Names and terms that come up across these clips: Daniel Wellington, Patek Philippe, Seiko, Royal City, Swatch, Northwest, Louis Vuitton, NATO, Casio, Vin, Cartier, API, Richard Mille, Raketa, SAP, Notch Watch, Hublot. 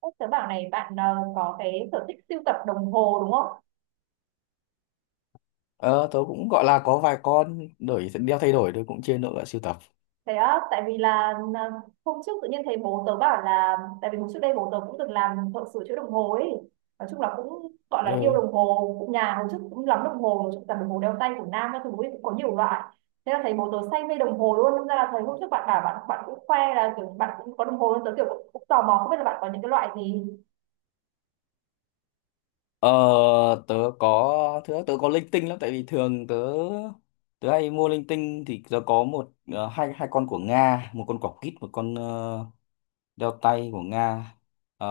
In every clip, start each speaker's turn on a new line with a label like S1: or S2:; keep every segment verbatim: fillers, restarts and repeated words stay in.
S1: Ơ, Tớ bảo này bạn ờ, có cái sở thích sưu tập đồng hồ đúng không?
S2: Ờ, Tớ cũng gọi là có vài con, đổi đeo thay đổi, tôi cũng chia nữa sưu tập.
S1: Thế á, tại vì là ờ, hôm trước tự nhiên thấy bố tớ bảo là tại vì hôm trước đây bố tớ cũng từng làm thợ sửa chữa đồng hồ ấy. Nói chung là cũng gọi là yêu
S2: Ừ.
S1: đồng hồ, cũng nhà hồi trước cũng lắm đồng hồ, nói chung là đồng hồ đeo tay của nam các thứ ấy cũng có nhiều loại. Thế là thấy bố tớ say mê đồng hồ luôn, nên ra là thấy hôm trước bạn bảo bạn bạn cũng khoe là kiểu bạn cũng có đồng hồ luôn, tớ kiểu cũng, cũng tò mò không biết là bạn có những cái loại gì.
S2: ờ, tớ có thứ tớ có linh tinh lắm, tại vì thường tớ tớ hay mua linh tinh, thì tớ có một, ờ, hai hai con của Nga, một con quả quýt, một con ờ, đeo tay của Nga, ờ,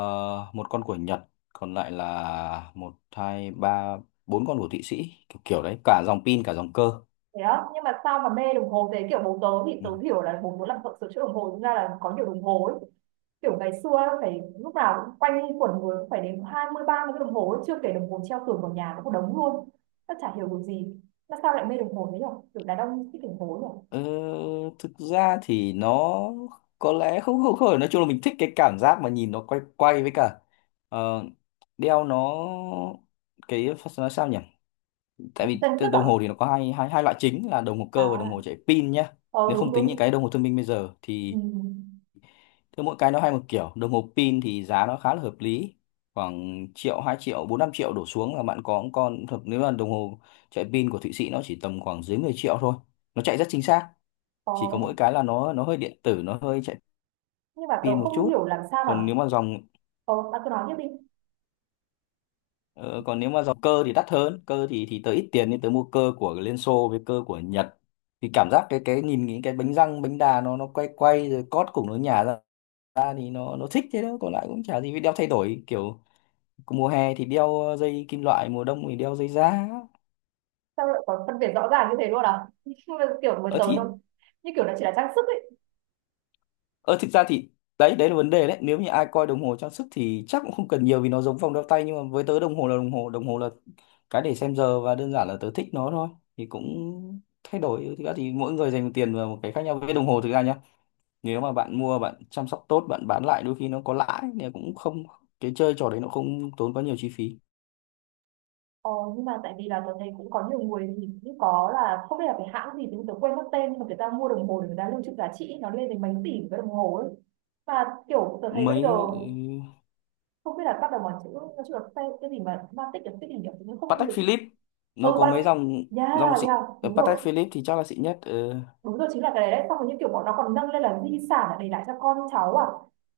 S2: một con của Nhật, còn lại là một, hai, ba, bốn con của Thụy Sĩ, kiểu kiểu đấy, cả dòng pin cả dòng cơ.
S1: Thế đó, nhưng mà sao mà mê đồng hồ thế kiểu bố tớ thì
S2: Ừ.
S1: tớ hiểu là bố muốn làm thợ sửa chữa đồng hồ, nên ra là có nhiều đồng hồ ấy kiểu ngày xưa phải lúc nào cũng quanh quẩn người cũng phải đến hai mươi ba mươi cái đồng hồ ấy, chưa kể đồng hồ treo tường vào nhà cũng một đống luôn. Nó chả hiểu được gì, nó sao lại mê đồng hồ thế nhở, kiểu đàn ông thích đồng hồ nhở.
S2: Ờ, Thực ra thì nó có lẽ không không không, nói chung là mình thích cái cảm giác mà nhìn nó quay quay, với cả, ờ, đeo nó, cái nó sao nhỉ. Tại
S1: Vẫn
S2: vì
S1: trang
S2: t-
S1: sức à?
S2: đồng hồ thì nó có hai hai hai loại chính, là đồng hồ cơ và đồng hồ
S1: À,
S2: chạy pin nhá.
S1: ờ
S2: Nếu không
S1: đúng
S2: tính những
S1: đúng.
S2: cái đồng hồ thông minh bây giờ thì
S1: Ừ.
S2: cứ mỗi cái nó hay một kiểu. Đồng hồ pin thì giá nó khá là hợp lý, khoảng triệu hai, triệu bốn, năm triệu đổ xuống là bạn có một con thật. Nếu là đồng hồ chạy pin của Thụy Sĩ, nó chỉ tầm khoảng dưới mười triệu thôi, nó chạy rất chính xác.
S1: Ờ.
S2: Chỉ có mỗi cái là nó nó hơi điện tử, nó hơi chạy
S1: Nhưng mà
S2: pin
S1: tớ
S2: một
S1: không
S2: chút.
S1: hiểu làm sao mà.
S2: còn nếu mà dòng
S1: Ờ bạn cứ nói tiếp đi.
S2: ờ, Còn nếu mà dòng cơ thì đắt hơn. Cơ thì thì tớ ít tiền nên tớ mua cơ của Liên Xô với cơ của Nhật, thì cảm giác cái cái nhìn những cái bánh răng, bánh đà nó nó quay quay rồi cót cùng nó nhả ra ra thì nó nó thích thế đó. Còn lại cũng chả gì, vì đeo thay đổi kiểu, mùa hè thì đeo dây kim loại, mùa đông thì đeo dây da.
S1: Sao lại có phân biệt rõ ràng như thế luôn à? Nhưng mà kiểu với
S2: Ờ
S1: tớ
S2: thì
S1: nó như kiểu nó chỉ là trang sức ấy.
S2: Ờ Thực ra thì đấy đấy là vấn đề đấy. Nếu như ai coi đồng hồ trang sức thì chắc cũng không cần nhiều, vì nó giống vòng đeo tay. Nhưng mà với tớ, đồng hồ là đồng hồ, đồng hồ là cái để xem giờ, và đơn giản là tớ thích nó thôi, thì cũng thay đổi. Thực ra thì mỗi người dành tiền vào một cái khác nhau. Với đồng hồ thực ra nhá, nếu mà bạn mua, bạn chăm sóc tốt, bạn bán lại đôi khi nó có lãi, thì cũng không, cái chơi trò đấy nó không tốn quá nhiều chi phí.
S1: Ờ, nhưng mà tại vì là tớ thấy cũng có nhiều người thì cũng có là không biết là cái hãng gì thì tớ quên mất tên mà người ta mua đồng hồ để người ta lưu trữ giá trị nó lên đến mấy tỷ cái đồng hồ ấy, và kiểu tớ thấy bây
S2: Mấy,
S1: giờ
S2: ừ,
S1: không biết là bắt đầu bằng chữ nó chữ là cái, cái gì mà ma tích là tích hình kiểu cũng không
S2: Patek
S1: được.
S2: Philippe nó
S1: Ừ
S2: có
S1: bạn.
S2: mấy dòng,
S1: Yeah.
S2: dòng xịn.
S1: Yeah
S2: Ờ,
S1: đúng
S2: Patek
S1: rồi,
S2: Philippe thì chắc là xịn nhất. ờ
S1: đúng rồi, chính là cái đấy đấy, xong rồi như kiểu bọn nó còn nâng lên là di sản là để lại cho con cháu à,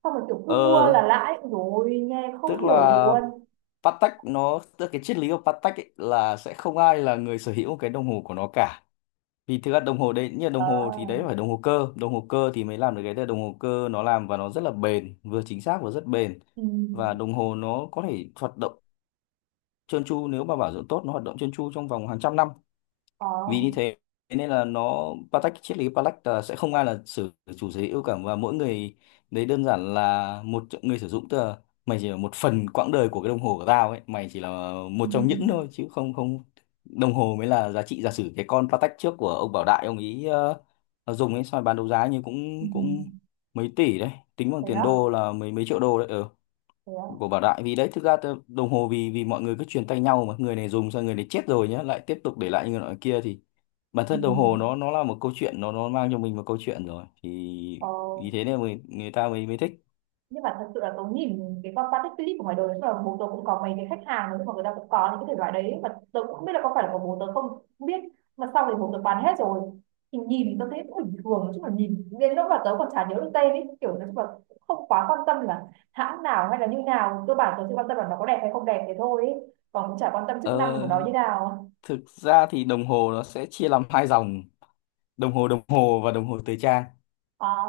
S1: xong rồi kiểu cứ
S2: Ờ,
S1: mua là lãi rồi, nghe không
S2: Tức
S1: hiểu gì
S2: là
S1: luôn.
S2: Patek nó, tức là cái triết lý của Patek ấy, là sẽ không ai là người sở hữu cái đồng hồ của nó cả. Vì thực ra đồng hồ đấy, như là
S1: Ờ.
S2: đồng hồ thì đấy phải đồng hồ cơ, đồng hồ cơ thì mới làm được cái đấy. Đồng hồ cơ nó làm và nó rất là bền, vừa chính xác và rất bền,
S1: Ừ.
S2: và đồng hồ nó có thể hoạt động trơn tru, nếu mà bảo dưỡng tốt nó hoạt động trơn tru trong vòng hàng trăm năm.
S1: Ờ.
S2: Vì như thế nên là nó, Patek, triết lý Patek là sẽ không ai là sử, chủ sở hữu cả, và mỗi người đấy đơn giản là một người sử dụng, tức là mày chỉ là một phần quãng đời của cái đồng hồ của tao ấy, mày chỉ là một
S1: Ừ.
S2: trong những thôi, chứ không, không đồng hồ mới là giá trị. Giả sử cái con Patek trước của ông Bảo Đại ông ý ờ, dùng ấy, xong rồi bán đấu giá như
S1: Ừ.
S2: cũng cũng mấy tỷ đấy, tính bằng
S1: Thế
S2: tiền
S1: á?
S2: đô là mấy, mấy triệu đô đấy. Ừ.
S1: Thế á?
S2: Của Bảo Đại, vì đấy thực ra tớ- đồng hồ, vì vì mọi người cứ truyền tay nhau, mà người này dùng xong, người này chết rồi nhá, lại tiếp tục để lại như người nọ kia, thì bản
S1: Ừ.
S2: thân đồng hồ nó nó là một câu chuyện, nó nó mang cho mình một câu chuyện rồi, thì
S1: Ờ,
S2: vì thế nên người người ta mới mới thích.
S1: nhưng mà thật sự là tớ nhìn cái con Patek Philippe của ngoài đời, tức là bố tớ cũng có mấy cái khách hàng nhưng mà người ta cũng có những cái thể loại đấy mà tớ cũng không biết là có phải là của bố tớ không, không biết, mà sau thì bố tớ bán hết rồi, thì nhìn tớ thấy cũng bình thường chứ mà nhìn đến lúc mà tớ còn chả nhớ được tên ấy, kiểu nói chung là cũng không quá quan tâm là hãng nào hay là như nào, cơ bản tớ chỉ quan tâm là nó có đẹp hay không đẹp thế thôi ấy. Còn cũng chả quan tâm chức năng của nó
S2: ờ,
S1: như nào.
S2: Thực ra thì đồng hồ nó sẽ chia làm hai dòng, đồng hồ đồng hồ và đồng hồ thời trang.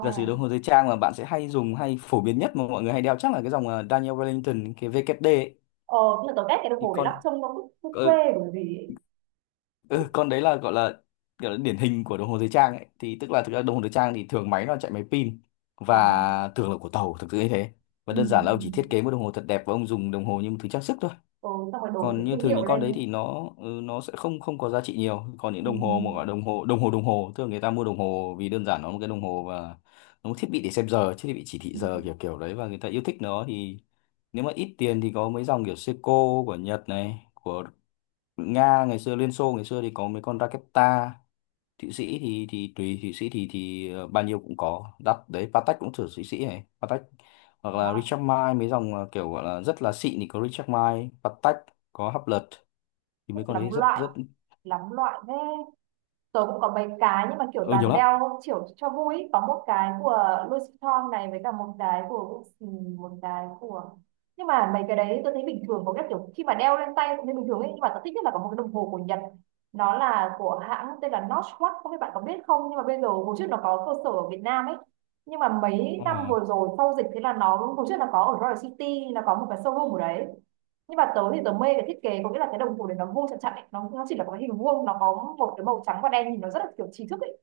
S2: Giả sử đồng hồ thời trang mà bạn sẽ hay dùng, hay phổ biến nhất mà mọi người hay đeo, chắc là cái dòng ờ, Daniel Wellington, cái vê ca đê ấy.
S1: Ờ nhưng mà tớ ghét cái đồng
S2: Thì
S1: hồ đấy lắm,
S2: con
S1: trông nó cứ, cứ quê
S2: ờ,
S1: bởi vì ấy.
S2: ừ, Con đấy là, gọi là gọi là điển hình của đồng hồ thời trang ấy. Thì tức là thực ra đồng hồ thời trang thì thường máy nó chạy máy pin,
S1: À.
S2: và thường là của tàu thực sự như thế. Và
S1: Ừ.
S2: đơn
S1: Ừ.
S2: giản là ông chỉ thiết kế một đồng hồ thật đẹp, và ông dùng đồng hồ như một thứ trang sức thôi.
S1: Ừ, xong rồi đổi
S2: Còn
S1: cái
S2: như
S1: thương
S2: thường
S1: hiệu
S2: những con đấy
S1: lên.
S2: thì nó ừ, nó sẽ không không có giá trị nhiều. Còn những
S1: Ừ.
S2: đồng hồ mà gọi là đồng hồ, đồng hồ đồng hồ thường, người ta mua đồng hồ vì đơn giản nó là một cái đồng hồ, và nó một thiết bị để xem giờ, thiết bị chỉ thị
S1: Ừ,
S2: giờ
S1: ừ.
S2: kiểu kiểu đấy, và người ta yêu thích nó thì, nếu mà ít tiền thì có mấy dòng kiểu Seiko của Nhật này, của Nga ngày xưa, Liên Xô ngày xưa thì có mấy con Raketa. Thụy Sĩ thì thì tùy, Thụy Sĩ thì thì ờ, bao nhiêu cũng có, đắt đấy, Patek cũng thử, Thụy Sĩ này, Patek hoặc là
S1: Đó.
S2: Richard Mille, mấy dòng ờ, kiểu gọi là rất là xịn thì có Richard Mille, Patek, có Hublot, thì
S1: Thích
S2: mấy con
S1: lắm
S2: đấy rất
S1: loại,
S2: rất,
S1: lắm loại thế. Tôi cũng có mấy cái nhưng mà kiểu
S2: ừ, nhiều
S1: toàn
S2: lắm.
S1: đeo kiểu cho vui ý. Có một cái của Louis Vuitton này với cả một cái của ừ, một cái của, nhưng mà mấy cái đấy tôi thấy bình thường, có cái kiểu khi mà đeo lên tay cũng thấy bình thường ấy, nhưng mà tôi thích nhất là có một cái đồng hồ của Nhật, nó là của hãng tên là Notch Watch, không biết bạn có biết không, nhưng mà bây giờ hồi trước nó có cơ sở ở Việt Nam ấy, nhưng mà mấy
S2: Ờ.
S1: năm vừa rồi sau dịch thế là nó hồi trước là có ở Royal City là có một cái showroom ở đấy. Nhưng mà tớ thì tớ mê cái thiết kế, có nghĩa là cái đồng hồ đấy nó vuông chặt chặt ấy. Nó, nó chỉ là một cái hình vuông, nó có một cái màu trắng và đen, nhìn nó rất là kiểu trí thức ấy,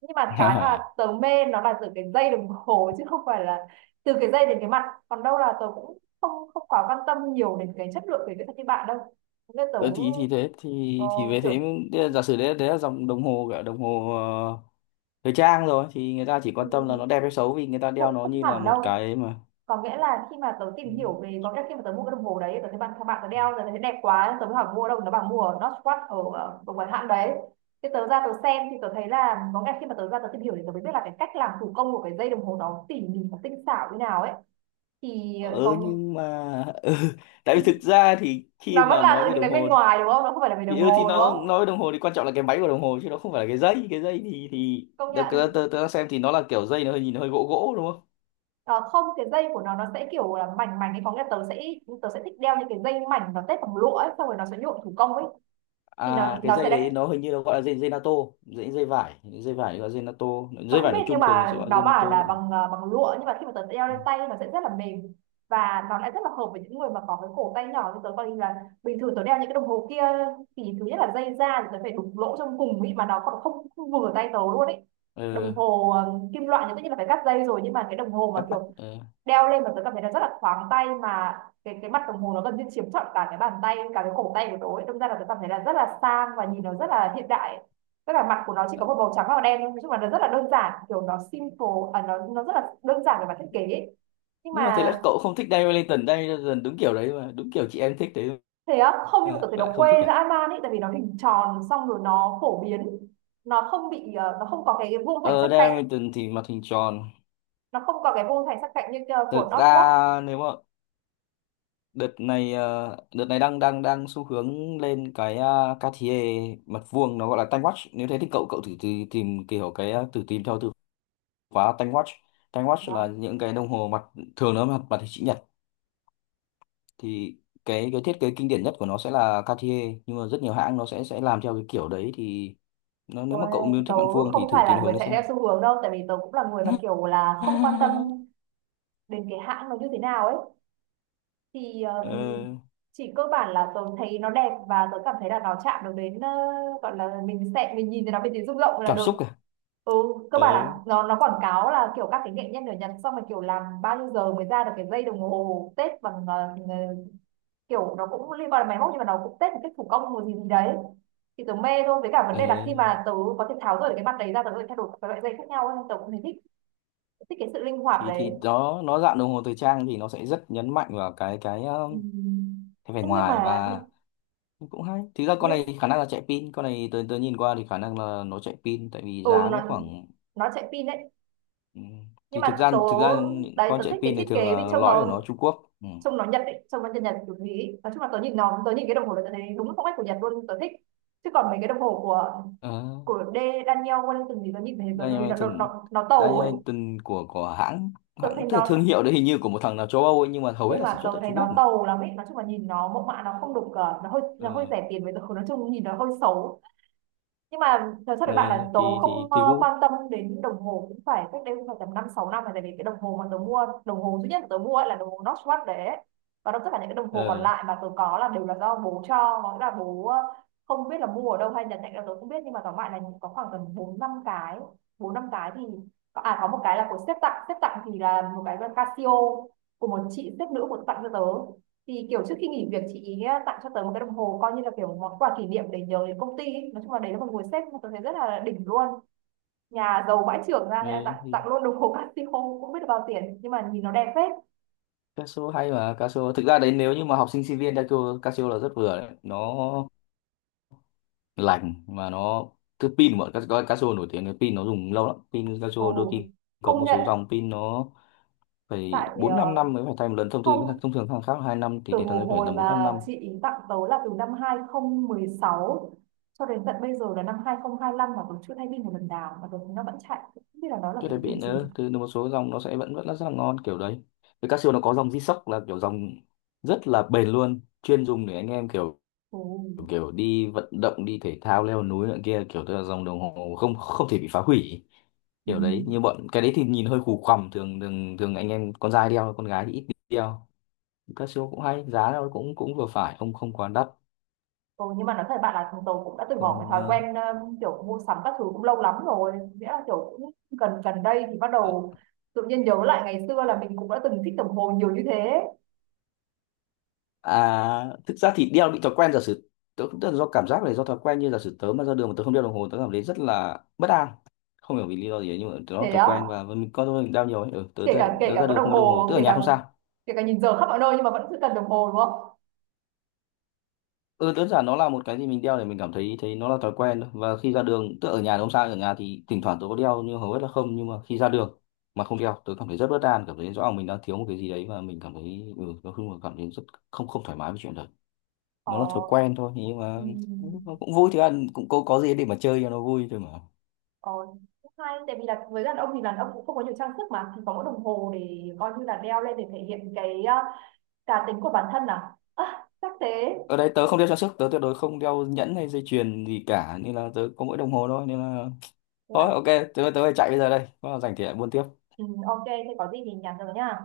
S1: nhưng mà cái mà tớ mê nó là từ cái dây đồng hồ chứ không phải là từ cái dây đến cái mặt. Còn đâu là tớ cũng không không quá quan tâm nhiều đến cái chất lượng về kỹ thuật như bạn đâu, nên tớ
S2: Đấy thì thì thế, thì
S1: ờ,
S2: thì về thế,
S1: kiểu
S2: đấy là giả sử đấy đấy là dòng đồng hồ, gọi là đồng hồ ờ, thời trang rồi, thì người ta chỉ
S1: ừ,
S2: quan tâm là nó đẹp hay xấu, vì người ta đeo
S1: cũng
S2: nó
S1: không
S2: như là
S1: hẳn
S2: một
S1: đâu,
S2: cái mà.
S1: có nghĩa là khi mà tớ tìm hiểu về, có nghĩa là khi mà tớ mua cái đồng hồ đấy, tớ thấy bạn các bạn tớ đeo rồi tớ thấy đẹp quá, tớ mới hỏi mua ở đâu, nó bảo mua ở Northwest ở ở một cái hãng đấy, thì tớ ra tớ xem thì tớ thấy là, có nghĩa là khi mà tớ ra tớ tìm hiểu thì tớ mới biết là cái cách làm thủ công của cái dây đồng hồ đó tỉ mỉ và tinh xảo như nào ấy, thì
S2: Ừ,
S1: có.
S2: nhưng mà ừ, tại vì thực ra thì khi
S1: Nó vẫn
S2: mà
S1: là
S2: nói
S1: từ
S2: về
S1: những
S2: đồng
S1: cái bên
S2: hồ
S1: ngoài đúng không, nó không phải là về
S2: thì
S1: đồng
S2: ừ, thì
S1: hồ đúng
S2: nó nói
S1: không.
S2: về đồng hồ thì quan trọng là cái máy của đồng hồ, chứ nó không phải là cái dây. Cái dây thì thì
S1: Công
S2: tớ,
S1: nhận.
S2: tớ, tớ tớ đang xem thì nó là kiểu, dây nó hơi nhìn hơi gỗ gỗ đúng không.
S1: Ờ, không, cái dây của nó nó sẽ kiểu là mảnh mảnh ấy, có nghĩa là tớ sẽ tớ sẽ thích đeo những cái dây mảnh nó tết bằng lụa ấy, xong rồi nó sẽ nhuộm thủ công ấy, thì nó
S2: À, cái
S1: nó sẽ
S2: dây
S1: là,
S2: đấy nó hình như nó gọi là dây dây NATO, dây dây vải dây vải gọi là dây NATO,
S1: tớ
S2: dây
S1: không
S2: vải
S1: biết
S2: nói
S1: nhưng
S2: chung thường
S1: mà
S2: sẽ gọi là
S1: nó
S2: dây NATO.
S1: bảo là bằng ờ, bằng lụa, nhưng mà khi mà tớ đeo
S2: Ừ.
S1: lên tay nó sẽ rất là mềm và nó lại rất là hợp với những người mà có cái cổ tay nhỏ như tớ, coi như là bình thường tớ đeo những cái đồng hồ kia thì thứ nhất là dây da thì tớ phải đục lỗ trong cùng ý mà nó còn không, không vừa tay tớ luôn ấy.
S2: ờ,
S1: Đồng hồ ờ, kim loại thì tất nhiên là phải cắt dây rồi, nhưng mà cái đồng hồ mà
S2: Cắt mắt.
S1: kiểu
S2: ờ.
S1: đeo lên mà tớ cảm thấy nó rất là thoáng tay mà cái cái mặt đồng hồ nó gần như chiếm trọn cả cái bàn tay, cả cái cổ tay của tớ ấy. Đâm ra là tớ cảm thấy là rất là sang và nhìn nó rất là hiện đại ấy, tức là mặt của nó chỉ có một màu trắng và màu đen thôi, nói chung là nó rất là đơn giản kiểu nó simple. À, nó nó rất là đơn giản về mặt thiết kế ấy. Nhưng
S2: Nhưng mà thế
S1: mà
S2: là cậu không thích Diane Wellington? Diane Wellington đúng kiểu đấy mà, đúng kiểu chị em thích đấy
S1: thế á, không, nhưng mà
S2: mà
S1: tôi thấy
S2: cậu
S1: nó
S2: lại không thích
S1: quê ra
S2: à?
S1: Aman ấy, tại vì nó hình tròn xong rồi nó phổ biến, nó không bị ờ, nó không có cái cái vuông thành
S2: ờ
S1: sắc
S2: Diane
S1: cạnh,
S2: Wellington thì mặt hình tròn.
S1: nó không có cái vuông thành sắc cạnh như ờ, của
S2: Thực
S1: North Rock
S2: ra nếu mà đợt này ờ, đợt này đang đang đang xu hướng lên cái uh, Cartier, mặt vuông nó gọi là time watch. Nếu thế thì cậu cậu thử, thử tìm kiểu cái ờ, thử tìm theo từ khóa time watch. Time watch là
S1: đó.
S2: những cái đồng hồ mặt, thường nó mặt mặt hình chữ nhật, thì cái cái thiết kế kinh điển nhất của nó sẽ là Cartier, nhưng mà rất nhiều hãng nó sẽ sẽ làm theo cái kiểu đấy. Thì nó, nếu mà
S1: Ôi,
S2: cậu muốn
S1: tớ
S2: thích mặt vuông thì
S1: không
S2: thử
S1: phải
S2: tìm
S1: là
S2: hướng
S1: người
S2: đấy
S1: chạy theo
S2: xem.
S1: xu hướng đâu, tại vì tớ cũng là người mà kiểu là không quan tâm đến cái hãng nó như thế nào ấy, thì
S2: Ờ,
S1: um, chỉ cơ bản là tôi thấy nó đẹp và tôi cảm thấy là nó chạm được đến ờ, gọi là mình sẽ mình nhìn thấy nó mình thấy rung động là
S2: Cảm
S1: được.
S2: xúc à?
S1: Ừ, cơ
S2: Ờ,
S1: bản là nó nó quảng cáo là kiểu các cái nghệ nhân ở Nhật, xong rồi kiểu làm bao nhiêu giờ mới ra được cái dây đồng hồ tết bằng ờ, ờ, kiểu nó cũng liên quan đến máy móc nhưng mà nó cũng tết một cách thủ công một gì gì đấy, thì tớ mê thôi, với cả vấn
S2: ờ.
S1: đề là khi mà tớ có thể tháo rời cái mặt đấy ra, tớ có thể thay đổi các loại dây khác nhau ấy. Tớ cũng thấy thích, thích cái sự linh hoạt
S2: thì thì
S1: đấy.
S2: đó, nó dạng đồng hồ thời trang thì nó sẽ rất nhấn mạnh vào cái cái um,
S1: Ừm.
S2: cái vẻ
S1: Nhưng
S2: ngoài
S1: mà,
S2: và, cũng hay. Thực ra con này
S1: nhưng
S2: thì khả năng là chạy pin, con này tôi tôi nhìn qua thì khả năng là nó chạy pin, tại vì
S1: ừ
S2: giá nó
S1: nó
S2: khoảng.
S1: nó chạy pin đấy,
S2: Ừ.
S1: nhưng
S2: Thì thực
S1: mà
S2: ra
S1: tớ.
S2: thực ra những
S1: Đấy
S2: con
S1: tớ
S2: chạy
S1: thích cái
S2: pin này
S1: thiết
S2: thường
S1: kế vì
S2: là
S1: trông
S2: lõi của
S1: nó,
S2: nó Trung Quốc. Ừ.
S1: trông nó nhật ấy, trông nó nhật nhật kiểu ý, nói chung là tớ nhìn nó tớ nhìn cái đồng hồ là tớ thấy đúng phong cách của Nhật luôn, tớ thích, chứ còn mấy cái đồng hồ của
S2: ờ,
S1: của D Daniel Wellington thì tớ nhìn thấy tớ thấy nó,
S2: Dynamite,
S1: nó, nó, nó tàu ấy.
S2: Dynamite của của hãng,
S1: Tớ
S2: hãng
S1: thấy
S2: tức là thương
S1: nó
S2: hiệu đấy hình như của một thằng nào châu Âu ấy, nhưng mà hầu hết
S1: Nhưng
S2: là sản
S1: mà tớ
S2: xuất tại
S1: thấy
S2: Trung Quốc
S1: nó
S2: mà.
S1: tàu lắm ấy, nói chung là nhìn nó mẫu mã nó không được, ờ, nó hơi, nó hơi
S2: ờ,
S1: rẻ tiền, với tớ nói chung nhìn nó hơi xấu. Nhưng mà thật sự
S2: ờ,
S1: với bạn là tớ
S2: thì
S1: không
S2: thì
S1: ờ,
S2: Tegu.
S1: quan tâm đến đồng hồ cũng phải cách đây cũng phải tầm năm sáu năm rồi, tại vì cái đồng hồ mà tớ mua, đồng hồ duy nhất mà tớ mua ấy là đồng hồ Swatch đấy ấy. Và đó tất cả những cái đồng hồ còn
S2: ờ,
S1: lại mà tớ có là đều là do bố cho, có nghĩa là bố ờ, không biết là mua ở đâu hay nhận tặng là tớ không biết, nhưng mà tóm lại là có khoảng tầm bốn năm cái, bốn năm cái thì có- à có một cái là của sếp tặng, sếp tặng thì là một cái là Casio, của một chị sếp nữ của tặng cho tớ, thì kiểu trước khi nghỉ việc chị ý tặng cho tớ một cái đồng hồ coi như là kiểu món quà kỷ niệm để nhớ đến công ty ý. Nói chung là đấy là một người sếp mà tớ thấy rất là đỉnh luôn, nhà giàu bãi trưởng ra nên là
S2: ờ,
S1: tặng
S2: thì
S1: tặng luôn đồng hồ Casio cũng biết được bao tiền nhưng mà nhìn nó đẹp phết.
S2: Casio hay mà. Casio thực ra đấy, nếu như mà học sinh sinh viên, Casio Casio là rất vừa đấy, nó lành mà, nó thứ pin bọn Casio, Casio nổi tiếng là pin nó dùng lâu lắm. Pin Casio đôi
S1: Ồ.
S2: khi có
S1: Công
S2: một
S1: nhận.
S2: số dòng pin nó phải
S1: tại
S2: bốn, năm
S1: ờ,
S2: năm mới phải thay một lần, thông thường.
S1: không
S2: Thông thường hàng khác là hai năm, thì
S1: từ
S2: đến thằng ấy phải
S1: hồi
S2: tầm bốn, năm
S1: mà
S2: năm.
S1: chị ý tặng tớ là từ năm hai không một sáu cho đến tận bây giờ là năm hai không hai lăm mà tớ chưa thay pin một lần nào mà tớ thấy nó vẫn chạy, không biết là nó là
S2: Trước
S1: cái
S2: đấy
S1: kiểu
S2: pin
S1: gì.
S2: nữa thì một số dòng nó sẽ vẫn vẫn là rất là ngon kiểu đấy. Với Casio nó có dòng G-Shock, là kiểu dòng rất là bền luôn, chuyên dùng để anh em kiểu,
S1: Ồ.
S2: kiểu, kiểu đi vận động, đi thể thao, leo núi nữa kia, kiểu tức là dòng đồng hồ không không thể bị phá hủy
S1: Ừ.
S2: kiểu đấy. Như bọn cái đấy thì nhìn hơi củ quằm, thường, thường thường anh em con trai đeo, con gái thì ít đeo, các siêu cũng hay, giá nó cũng cũng vừa phải, không không quá đắt.
S1: Ừ, nhưng mà nói thật bạn là chúng tôi cũng đã từ bỏ cái
S2: Còn
S1: thói
S2: ờ,
S1: quen um, kiểu mua sắm các thứ cũng lâu lắm rồi, nghĩa là kiểu cũng gần gần đây thì bắt đầu tự nhiên nhớ lại ngày xưa là mình cũng đã từng thích đồng hồ nhiều như thế.
S2: à thực ra thì đeo bị thói quen, giả sử tớ cũng, tức là do cảm giác này, do thói quen. Như giả sử tớ mà ra đường mà tớ không đeo đồng hồ, tớ cảm thấy rất là bất an, không hiểu vì lý do gì ấy, nhưng mà tớ
S1: Thế
S2: thói
S1: á?
S2: quen và mình có thôi, mình đeo nhiều ấy. ừ, tớ
S1: Kể
S2: ra,
S1: cả kể
S2: tớ
S1: cả
S2: ra,
S1: có
S2: đường
S1: đồng
S2: không có đồng hồ,
S1: hồ,
S2: tớ ở
S1: kể
S2: nhà
S1: cả
S2: không sao.
S1: kể cả nhìn giờ khắp mọi nơi nhưng mà vẫn cứ cần đồng hồ đúng không.
S2: Ừ, đơn giản nó là một cái gì mình đeo để mình cảm thấy, thấy nó là thói quen thôi. Và khi ra đường, tức ở nhà thì không sao, ở nhà thì thỉnh thoảng tôi có đeo nhưng hầu hết là không. Nhưng mà khi ra đường mà không đeo, tôi cảm thấy rất bất an, cảm thấy rõ ràng mình đang thiếu một cái gì đấy, và mình cảm thấy, ừ, nói chung là cảm thấy rất không không thoải mái với chuyện đấy.
S1: Ờ.
S2: Nó là thói quen thôi, nhưng mà nó
S1: Ừm.
S2: cũng vui, thì ăn cũng có, có gì để mà chơi cho nó vui thôi mà.
S1: Ờ cũng hay, tại vì là với đàn ông thì đàn ông cũng không có nhiều trang sức mà, thì có mỗi đồng hồ để coi như là đeo lên để thể hiện cái uh, cá tính của bản thân, à à chắc thế.
S2: Ở đây tớ không đeo trang sức, tớ tuyệt đối không đeo nhẫn hay dây chuyền gì cả, nên là tớ có mỗi đồng hồ thôi, nên là
S1: Thế là,
S2: thôi ok, tớ tớ phải chạy bây giờ đây, có là rảnh thì lại buôn tiếp.
S1: ừ, ok thế có gì thì nhắn rồi nha.